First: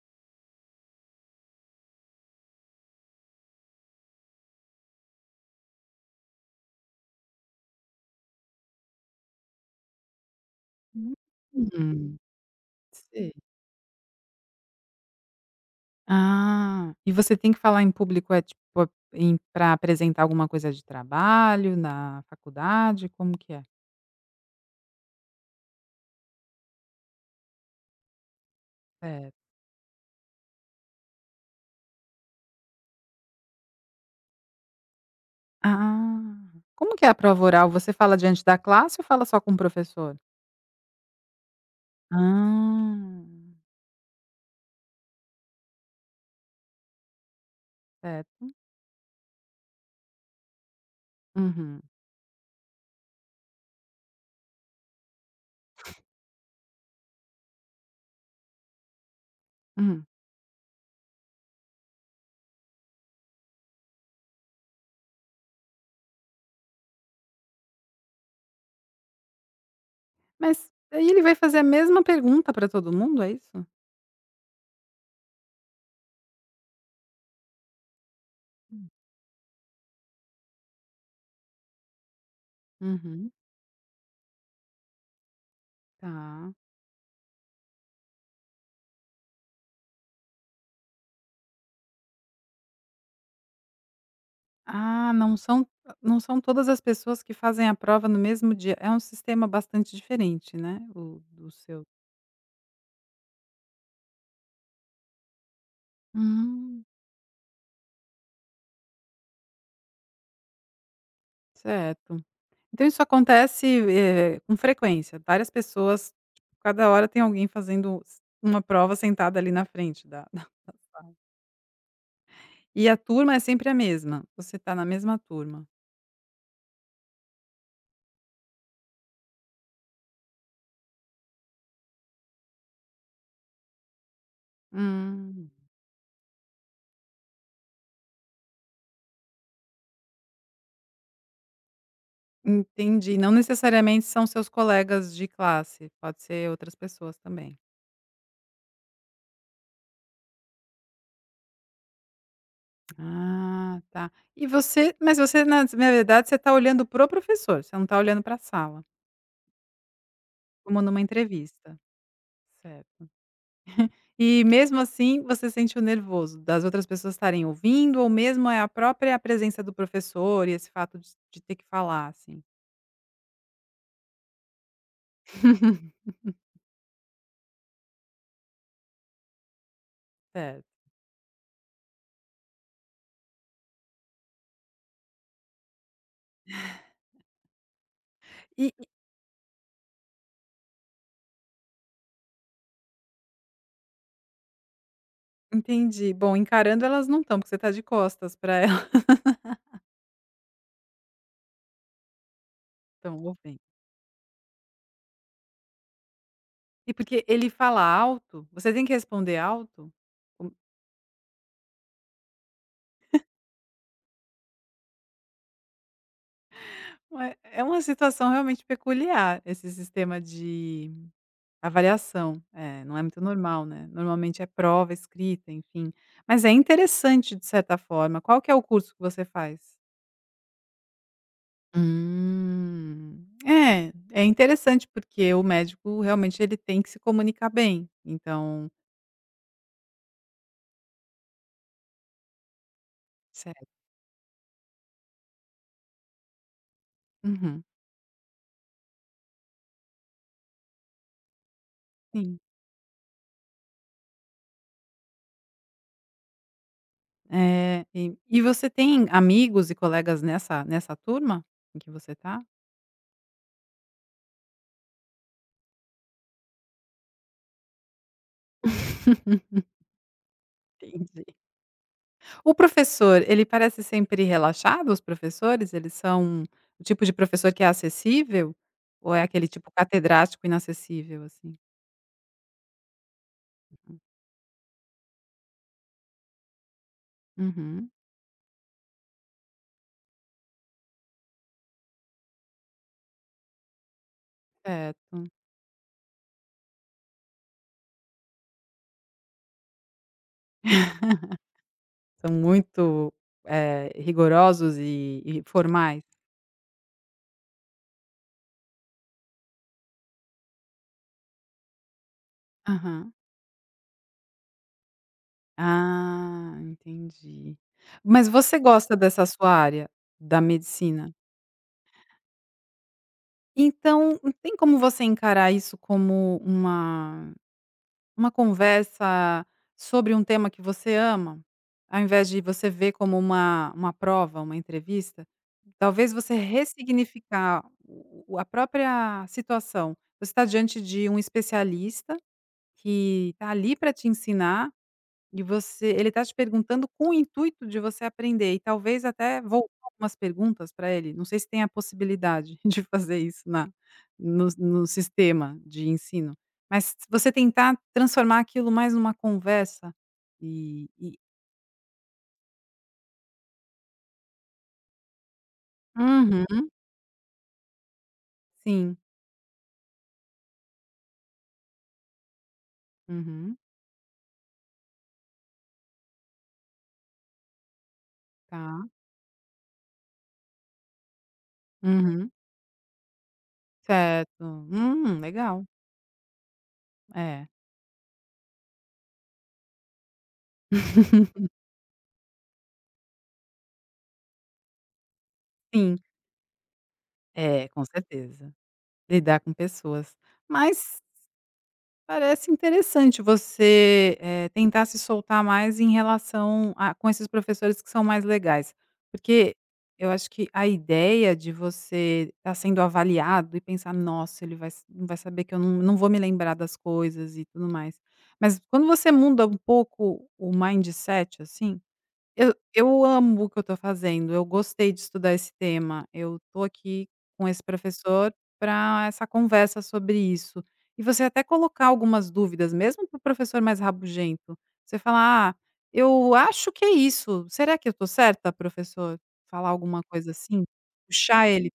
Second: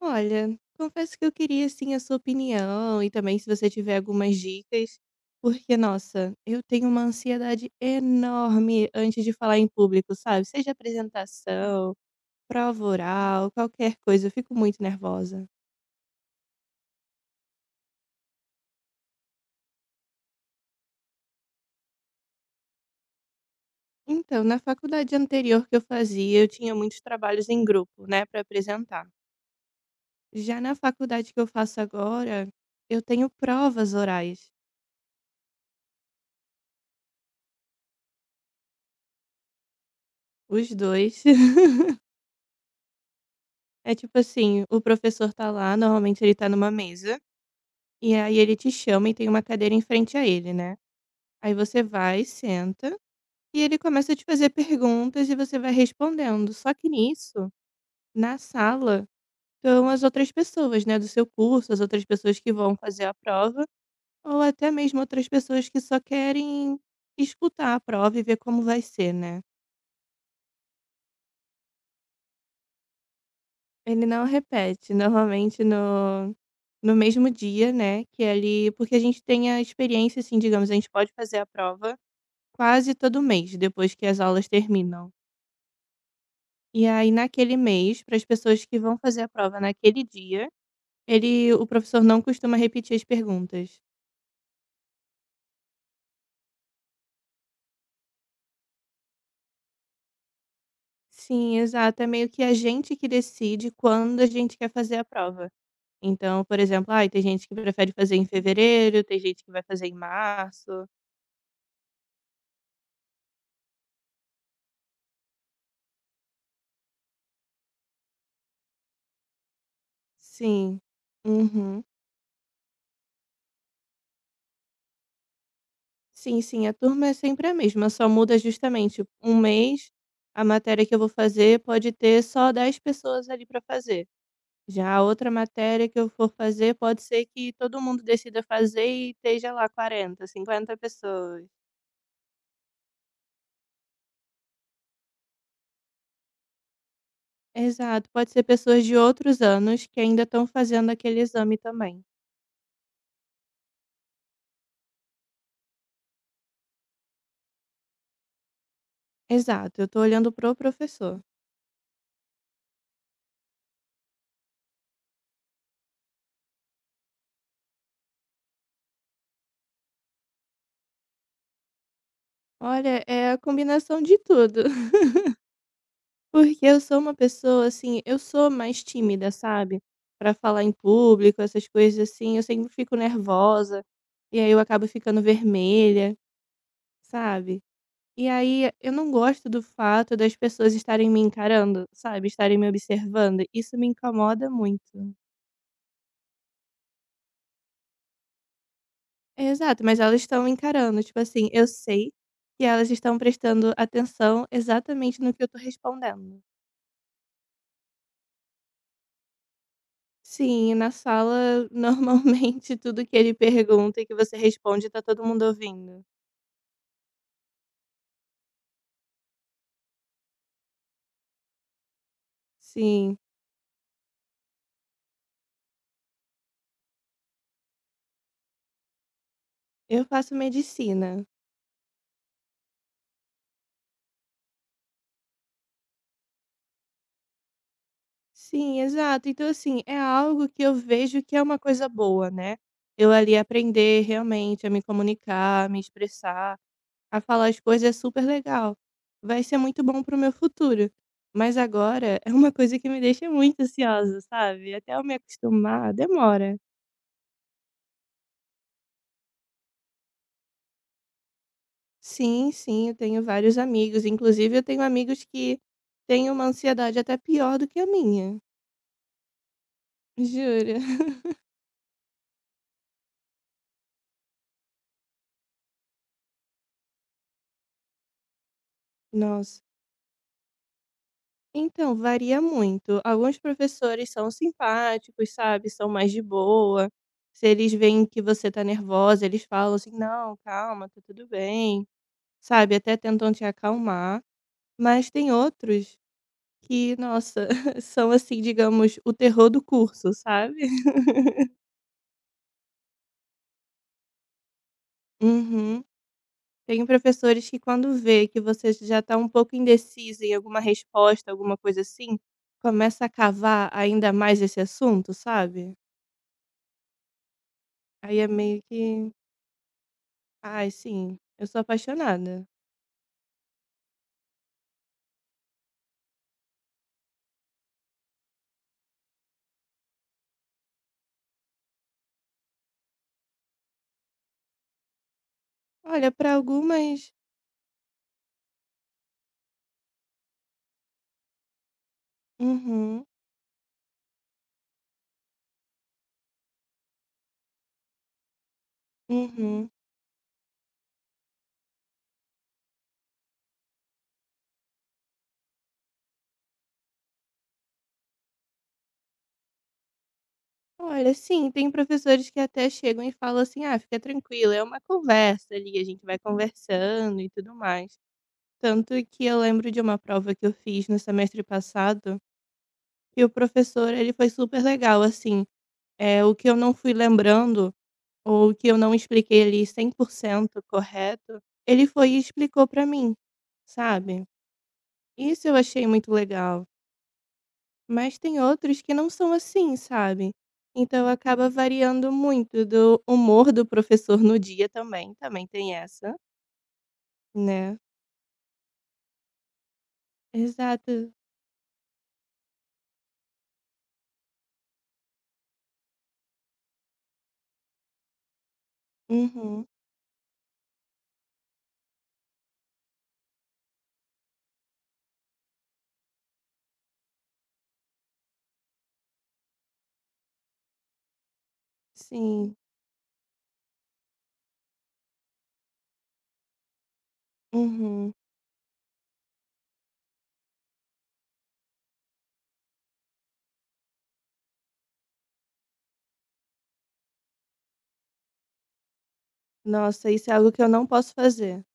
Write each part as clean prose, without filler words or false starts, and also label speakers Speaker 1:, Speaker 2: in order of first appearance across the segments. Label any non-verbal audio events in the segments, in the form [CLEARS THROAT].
Speaker 1: Olha, confesso que eu queria assim a sua opinião e também se você tiver algumas dicas, porque nossa, eu tenho uma ansiedade enorme antes de falar em público, sabe? Seja apresentação,
Speaker 2: Hum.
Speaker 1: prova
Speaker 2: Sei.
Speaker 1: oral, qualquer coisa, eu fico muito nervosa.
Speaker 2: Ah, e você tem que falar em público, é tipo para apresentar alguma coisa de trabalho, na faculdade, como que é?
Speaker 1: Então, na faculdade anterior que eu fazia, eu tinha muitos trabalhos em grupo, né, para apresentar.
Speaker 2: É.
Speaker 1: Já na faculdade que eu faço agora, eu tenho provas orais,
Speaker 2: Ah, como que é a prova oral? Você fala diante da classe ou fala só com o professor?
Speaker 1: os dois. [LAUGHS]
Speaker 2: Ah,
Speaker 1: É tipo assim, o professor tá lá, normalmente ele tá numa mesa. E aí
Speaker 2: certo.
Speaker 1: ele te chama e tem uma cadeira em frente a ele, né. Aí você
Speaker 2: Uhum,
Speaker 1: vai, senta, e ele começa a te fazer perguntas e você vai respondendo. Só que nisso, na sala, estão as
Speaker 2: uhum.
Speaker 1: outras pessoas, né, do seu curso, as outras pessoas que vão fazer a prova, ou até mesmo outras pessoas que só querem escutar a prova e ver como vai ser, né.
Speaker 2: Mas aí ele vai fazer a mesma pergunta para todo mundo, é isso?
Speaker 1: Ele não repete, normalmente no mesmo dia, né, que ali porque a gente tem a experiência, assim, digamos, a gente pode fazer a prova quase todo
Speaker 2: Uhum,
Speaker 1: mês, depois que as aulas terminam.
Speaker 2: tá.
Speaker 1: E aí, naquele mês, para as pessoas que vão fazer a prova naquele dia, ele, o professor não costuma repetir as perguntas.
Speaker 2: Ah, não são todas as pessoas que fazem a prova no mesmo dia. É um sistema bastante diferente, né, o do
Speaker 1: Sim,
Speaker 2: seu.
Speaker 1: exato. É meio que a gente que decide quando a gente quer fazer a prova. Então, por
Speaker 2: Hum,
Speaker 1: exemplo, ai, tem gente que prefere fazer em fevereiro, tem gente que vai fazer em março.
Speaker 2: certo. Então isso acontece, com frequência, várias pessoas, tipo, cada hora tem alguém fazendo s uma prova sentada ali na frente da [LAUGHS] da
Speaker 1: Sim. Uhum.
Speaker 2: e a turma é sempre a mesma? Você está na mesma turma.
Speaker 1: Sim, sim, a turma é sempre a mesma, só muda justamente um mês. A matéria que eu vou fazer pode ter só 10 pessoas ali para fazer. Já a outra
Speaker 2: Hum,
Speaker 1: matéria que eu for fazer, pode ser que todo mundo decida fazer e esteja lá 40, 50 pessoas.
Speaker 2: entendi. Não necessariamente são seus colegas de classe, pode ser outras pessoas também.
Speaker 1: Exato, pode ser pessoas de outros anos que ainda estão fazendo aquele exame também.
Speaker 2: Ah, tá. E você mas você na verdade você está olhando para o professor, você não está olhando para a sala,
Speaker 1: Exato, eu tô olhando pro
Speaker 2: como numa
Speaker 1: professor.
Speaker 2: entrevista. Certo. E mesmo assim você sente o nervoso das outras pessoas estarem ouvindo ou mesmo é a própria presença do professor e esse fato de ter que falar, assim?
Speaker 1: Olha, é a combinação de tudo, [LAUGHS] porque eu sou uma pessoa assim, eu sou mais tímida, sabe? Para falar em
Speaker 2: Certo.
Speaker 1: público, essas coisas assim, eu sempre fico nervosa e aí eu acabo ficando vermelha, sabe? E
Speaker 2: E
Speaker 1: aí,
Speaker 2: e
Speaker 1: eu não gosto do fato das pessoas estarem me encarando, sabe, estarem me observando, isso me incomoda muito.
Speaker 2: entendi. Bom, encarando elas não estão, porque você está de costas para elas,
Speaker 1: Exato, mas elas estão me encarando, tipo assim, eu sei que elas
Speaker 2: [LAUGHS]
Speaker 1: estão
Speaker 2: estão ouvindo.
Speaker 1: prestando atenção exatamente no que eu tô respondendo.
Speaker 2: E porque ele fala alto, você tem que responder alto?
Speaker 1: Sim, na sala, normalmente, [LAUGHS] tudo que ele pergunta e que você responde, tá todo mundo ouvindo.
Speaker 2: Como é uma situação realmente peculiar esse sistema de avaliação, é, não é
Speaker 1: Sim,
Speaker 2: muito normal, né, normalmente é prova escrita, enfim. Mas é interessante de certa forma, qual que é o curso que você faz?
Speaker 1: eu faço medicina.
Speaker 2: Hum. É, é interessante porque o médico realmente ele tem que se comunicar bem, então.
Speaker 1: Sim, exato. Então, assim, é algo que eu vejo que é uma coisa boa, né? Eu ali
Speaker 2: Certo.
Speaker 1: aprender realmente a me comunicar, a me expressar, a falar as
Speaker 2: Uhum,
Speaker 1: coisas é super legal. Vai ser muito bom pro meu futuro. Mas agora é
Speaker 2: sim.
Speaker 1: uma coisa que me deixa muito ansiosa, sabe? Até eu me acostumar, demora.
Speaker 2: E você tem amigos e colegas nessa turma em que você tá?
Speaker 1: Sim, sim, eu tenho vários amigos. Inclusive, eu tenho amigos que têm uma ansiedade até pior do que a minha.
Speaker 2: [LAUGHS]
Speaker 1: Jura?
Speaker 2: Entendi. O professor, ele parece sempre relaxado? Os professores, eles são o tipo de professor que é acessível? Ou
Speaker 1: [LAUGHS]
Speaker 2: é aquele
Speaker 1: Nossa.
Speaker 2: tipo catedrático inacessível, assim?
Speaker 1: Então, varia muito. Alguns professores são simpáticos, sabe, são mais de boa. Se eles
Speaker 2: Uhum,
Speaker 1: veem que você tá nervosa, eles falam assim: "Não, calma, tá tudo bem", sabe, até tentam te acalmar. Mas
Speaker 2: certo.
Speaker 1: tem outros que, nossa, [LAUGHS] são assim, digamos, o terror do curso, sabe. [LAUGHS]
Speaker 2: São muito, rigorosos e
Speaker 1: Uhum.
Speaker 2: formais?
Speaker 1: Tem professores que quando vê que você já está um pouco indecisa em alguma resposta, alguma coisa assim, começa a
Speaker 2: Aham.
Speaker 1: cavar ainda mais esse assunto, sabe.
Speaker 2: Ah, entendi.
Speaker 1: Aí é
Speaker 2: Mas você
Speaker 1: meio
Speaker 2: gosta
Speaker 1: que
Speaker 2: dessa sua área, da
Speaker 1: Ai,
Speaker 2: medicina?
Speaker 1: sim, eu sou apaixonada.
Speaker 2: Então, tem como você encarar isso como uma conversa sobre um tema que você ama, ao invés de você ver como uma prova, uma entrevista,
Speaker 1: Olha,
Speaker 2: talvez
Speaker 1: para
Speaker 2: você
Speaker 1: algumas
Speaker 2: ressignificar o a própria situação. Você está diante de um especialista
Speaker 1: uhum,
Speaker 2: que está ali para te ensinar e você ele está te perguntando com o intuito de você aprender e talvez até
Speaker 1: uhum.
Speaker 2: voltar algumas perguntas para ele, não sei se tem a possibilidade [LAUGHS] de fazer isso na no sistema de ensino, mas você tentar transformar aquilo mais numa conversa e
Speaker 1: Olha,
Speaker 2: e
Speaker 1: sim, tem professores que até chegam e falam assim: "Ah, fica tranquila, é uma conversa ali, a gente vai
Speaker 2: Uhum,
Speaker 1: conversando e tudo mais". Tanto
Speaker 2: sim.
Speaker 1: que eu lembro de uma prova que eu fiz no semestre passado, e o
Speaker 2: Uhum,
Speaker 1: professor, ele foi super legal, assim, é o que eu não fui lembrando, ou o que eu
Speaker 2: tá.
Speaker 1: não expliquei ali 100% correto, ele foi e
Speaker 2: Uhum,
Speaker 1: explicou para mim, sabe.
Speaker 2: certo.
Speaker 1: Isso eu
Speaker 2: Legal.
Speaker 1: achei muito legal.
Speaker 2: É.
Speaker 1: Mas tem outros que não são assim, sabe. Então
Speaker 2: [LAUGHS]
Speaker 1: acaba variando muito do humor do professor no dia também, também tem
Speaker 2: Sim,
Speaker 1: essa,
Speaker 2: é,
Speaker 1: né.
Speaker 2: com certeza. Lidar com pessoas. Mas
Speaker 1: Exato.
Speaker 2: parece interessante você, tentar se soltar mais em relação a com esses professores que são mais legais, porque
Speaker 1: Uhum.
Speaker 2: eu acho que a ideia de você estar sendo avaliado e pensar: "Nossa, ele vai saber que eu não não vou me lembrar das coisas e tudo mais". Mas quando você muda um pouco o mindset, assim, eu
Speaker 1: Sim.
Speaker 2: eu amo o que eu estou fazendo, eu gostei de estudar esse tema, eu estou aqui com esse
Speaker 1: Uhum.
Speaker 2: professor para essa conversa sobre isso. E você até colocar algumas dúvidas, mesmo para o professor mais rabugento, você falar: "Ah, eu acho que é isso, será que eu estou certa, professor?" Falar alguma
Speaker 1: Nossa, isso
Speaker 2: coisa
Speaker 1: é algo que
Speaker 2: assim,
Speaker 1: eu não posso
Speaker 2: puxar
Speaker 1: fazer.
Speaker 2: ele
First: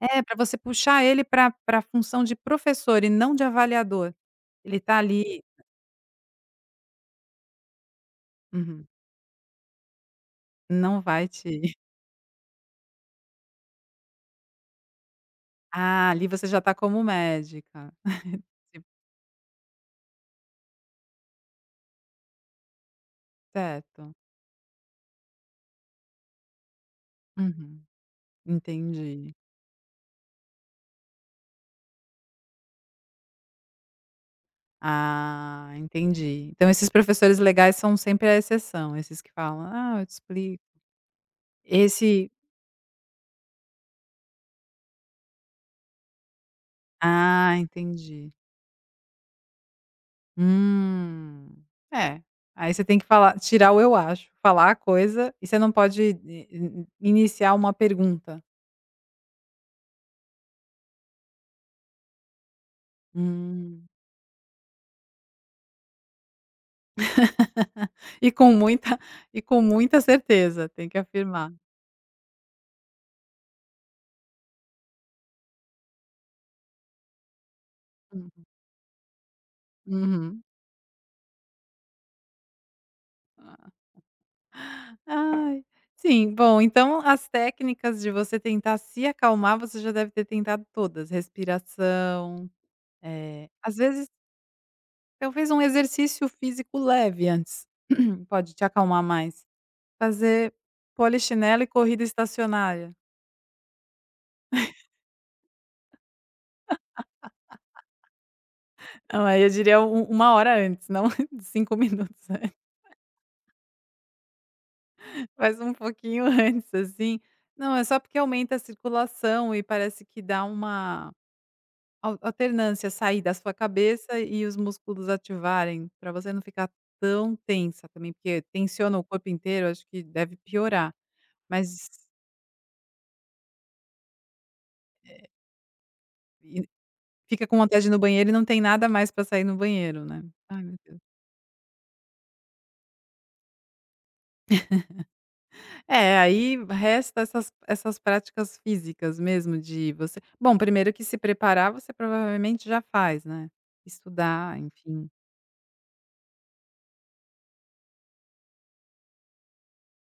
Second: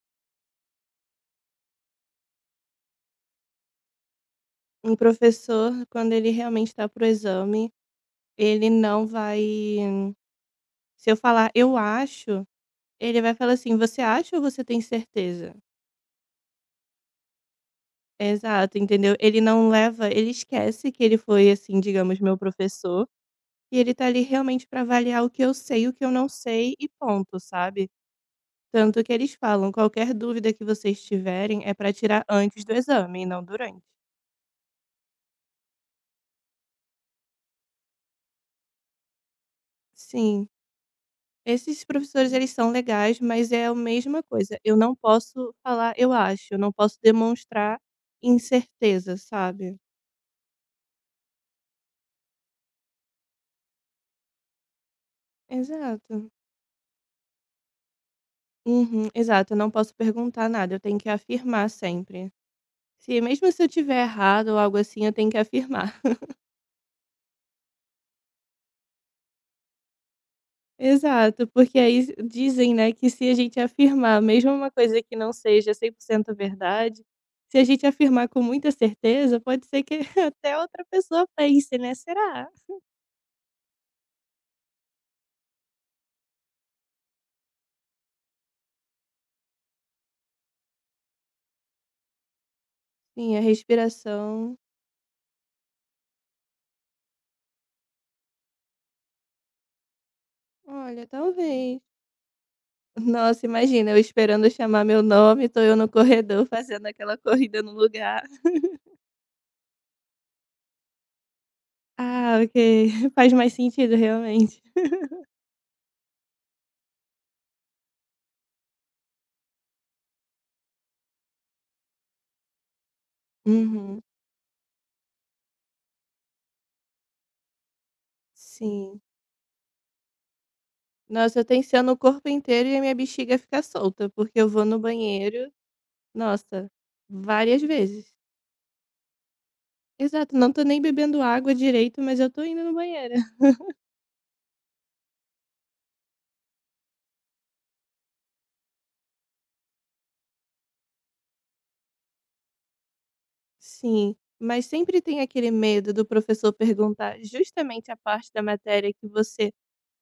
Speaker 2: é, para você puxar ele para função de professor e não de avaliador. Ele
Speaker 1: Um
Speaker 2: está ali
Speaker 1: professor, quando ele realmente está pro exame, ele
Speaker 2: uhum,
Speaker 1: não vai
Speaker 2: não
Speaker 1: se eu
Speaker 2: vai
Speaker 1: falar:
Speaker 2: te
Speaker 1: "Eu
Speaker 2: [LAUGHS]
Speaker 1: acho", ele vai falar assim: "Você acha ou você tem certeza?".
Speaker 2: ah, ali você já está como médica.
Speaker 1: Exato, entendeu. Ele não leva ele esquece que ele foi, assim, digamos, meu professor E ele tá
Speaker 2: Certo.
Speaker 1: ali realmente para avaliar o que eu sei o que eu não sei e ponto,
Speaker 2: Uhum.
Speaker 1: sabe. Tanto que eles
Speaker 2: Entendi.
Speaker 1: falam: "Qualquer dúvida que vocês tiverem é para tirar antes do exame e não durante".
Speaker 2: Ah, entendi. Então esses professores legais são sempre a exceção, esses que falam: "Ah, eu te
Speaker 1: Sim,
Speaker 2: explico".
Speaker 1: esses
Speaker 2: Esse
Speaker 1: professores eles são legais, mas é a mesma coisa, eu não posso falar "eu acho", eu não posso
Speaker 2: Ah,
Speaker 1: demonstrar
Speaker 2: entendi.
Speaker 1: incerteza, sabe.
Speaker 2: Hum. É, aí você tem que falar tirar o "eu acho", falar a coisa e você não pode
Speaker 1: Exato.
Speaker 2: i i iniciar uma pergunta.
Speaker 1: Uhum, exato, eu não posso perguntar nada, eu tenho que afirmar sempre. Se mesmo se eu
Speaker 2: Hum.
Speaker 1: tiver errado ou algo assim, eu tenho que afirmar.
Speaker 2: E com muita [LAUGHS] e com muita certeza, tem que
Speaker 1: Exato,
Speaker 2: afirmar.
Speaker 1: porque aí dizem, né, que se a gente afirmar mesmo uma coisa que não seja 100% verdade, se a gente afirmar com
Speaker 2: Hum.
Speaker 1: muita certeza, pode ser que [LAUGHS]
Speaker 2: Uhum.
Speaker 1: até outra pessoa pense, né, será?
Speaker 2: Ai. Sim, bom, então as técnicas de você tentar se acalmar, você já deve ter tentado todas, respiração,
Speaker 1: Sim, a
Speaker 2: às vezes
Speaker 1: respiração,
Speaker 2: talvez um exercício físico leve antes, [CLEARS THROAT] pode te acalmar mais. Fazer
Speaker 1: olha,
Speaker 2: polichinelo e
Speaker 1: talvez.
Speaker 2: corrida estacionária.
Speaker 1: Nossa, imagina, eu esperando chamar meu nome, tô eu no corredor fazendo aquela corrida no lugar. [LAUGHS]
Speaker 2: Ah, aí eu diria u uma hora antes, não, [LAUGHS] 5 minutos,
Speaker 1: Ah, ok,
Speaker 2: [LAUGHS]
Speaker 1: [LAUGHS] faz mais sentido realmente.
Speaker 2: faz um pouquinho [LAUGHS] antes, assim. Não, é só porque aumenta a circulação e parece que dá uma Al alternância, sair da sua
Speaker 1: Uhum,
Speaker 2: cabeça e os músculos ativarem, para você não ficar tão tensa também, porque tensiona
Speaker 1: sim.
Speaker 2: o corpo inteiro, acho que deve piorar,
Speaker 1: Nossa, eu tenho
Speaker 2: mas
Speaker 1: tensiono no corpo inteiro e a minha bexiga fica solta, porque eu vou no banheiro,
Speaker 2: e
Speaker 1: nossa,
Speaker 2: fica com
Speaker 1: várias
Speaker 2: vontade de ir no
Speaker 1: vezes.
Speaker 2: banheiro e não tem nada mais para sair no banheiro, né.
Speaker 1: Exato, não tô
Speaker 2: Ai, meu
Speaker 1: nem
Speaker 2: Deus.
Speaker 1: bebendo água direito, mas eu tô indo no banheiro. [LAUGHS]
Speaker 2: É, aí resta essas práticas físicas mesmo de você, bom, primeiro que se preparar você provavelmente já faz, né,
Speaker 1: Sim,
Speaker 2: estudar,
Speaker 1: mas sempre
Speaker 2: enfim.
Speaker 1: tem aquele medo do professor perguntar justamente a parte da matéria que você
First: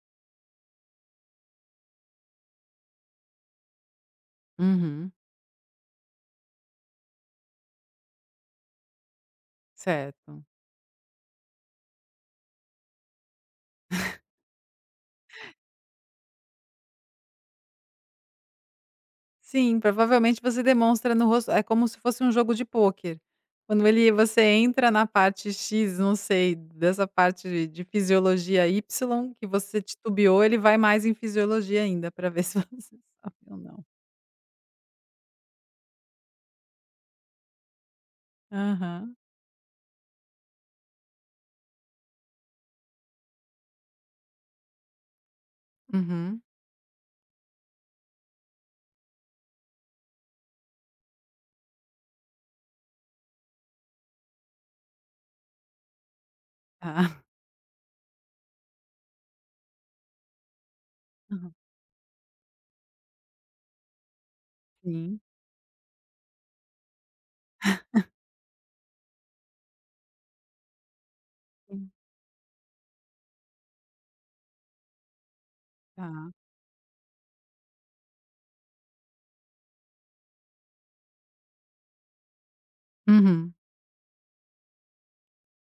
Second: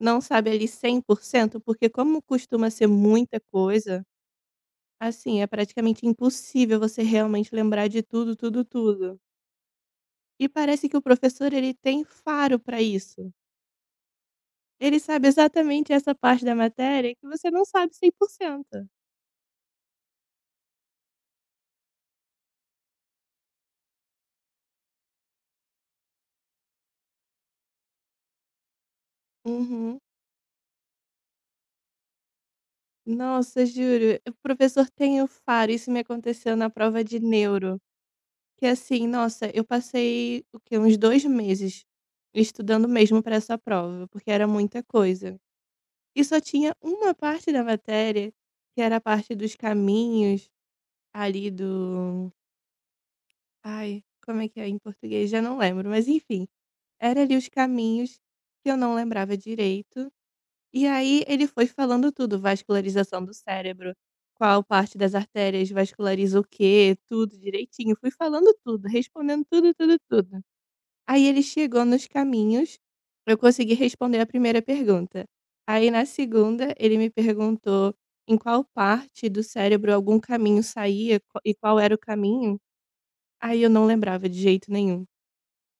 Speaker 1: não sabe ali 100%, porque como costuma ser muita coisa,
Speaker 2: Uhum,
Speaker 1: assim, é praticamente impossível você realmente lembrar de tudo, tudo, tudo.
Speaker 2: certo.
Speaker 1: E parece que o professor ele tem faro pra isso. Ele sabe exatamente essa parte da matéria que você não sabe 100%.
Speaker 2: Sim, provavelmente você demonstra no rosto, é como se fosse um jogo de pôquer. Quando ele você entra na parte X, não sei, dessa parte de fisiologia Y, que você
Speaker 1: Uhum.
Speaker 2: titubeou, ele vai mais em fisiologia ainda, para ver [LAUGHS] se você sabe ou
Speaker 1: Nossa,
Speaker 2: não.
Speaker 1: juro, o professor tem o faro, isso me aconteceu na prova de neuro, que assim,
Speaker 2: Aham.
Speaker 1: nossa, eu passei o quê? Uns 2 meses estudando mesmo para essa prova, porque era muita coisa. E só
Speaker 2: Uhum.
Speaker 1: tinha uma parte da matéria, que era a parte dos caminhos ali do ai, como é que é em português? Já não lembro, mas enfim, era
Speaker 2: Tá.
Speaker 1: ali os caminhos que eu não lembrava direito E aí ele
Speaker 2: Aham.
Speaker 1: foi
Speaker 2: [LAUGHS]
Speaker 1: falando tudo, vascularização do cérebro, qual parte das
Speaker 2: Sim,
Speaker 1: artérias vasculariza o quê, tudo direitinho. Fui falando tudo, respondendo tudo, tudo, tudo. Aí ele chegou
Speaker 2: sim.
Speaker 1: nos caminhos, eu consegui responder a primeira pergunta. Aí na
Speaker 2: Tá.
Speaker 1: segunda, ele me perguntou em qual parte do cérebro algum caminho saía e qual era o caminho.
Speaker 2: Uhum.
Speaker 1: Aí eu não lembrava de jeito nenhum.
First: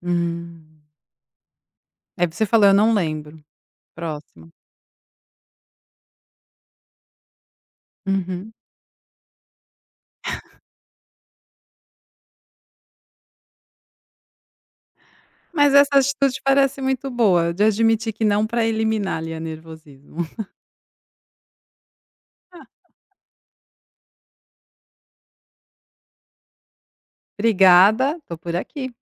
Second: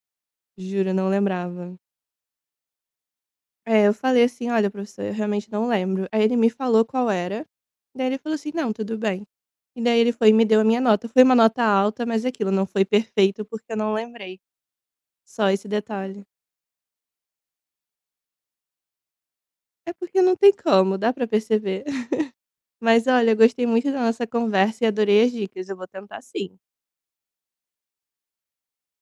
Speaker 2: Hum.
Speaker 1: Juro, eu não lembrava.
Speaker 2: Aí você falou: "Eu não lembro".
Speaker 1: É, eu falei assim:
Speaker 2: Próximo.
Speaker 1: "Olha, professor, eu realmente não lembro". Aí ele me falou qual era, daí ele falou assim:
Speaker 2: Uhum.
Speaker 1: "Não, tudo bem". E daí ele foi e me deu a minha nota. Foi uma nota alta, mas é aquilo, não foi perfeito, porque eu não lembrei. Só esse
Speaker 2: Mas essa
Speaker 1: detalhe.
Speaker 2: atitude parece muito boa, de admitir que não, para eliminar ali a
Speaker 1: É
Speaker 2: nervosismo.
Speaker 1: porque não tem
Speaker 2: [LAUGHS]
Speaker 1: como, dá pra perceber. [LAUGHS] Mas olha, eu gostei muito da nossa conversa e adorei as dicas. Eu vou tentar sim.
Speaker 2: Obrigada, estou por aqui.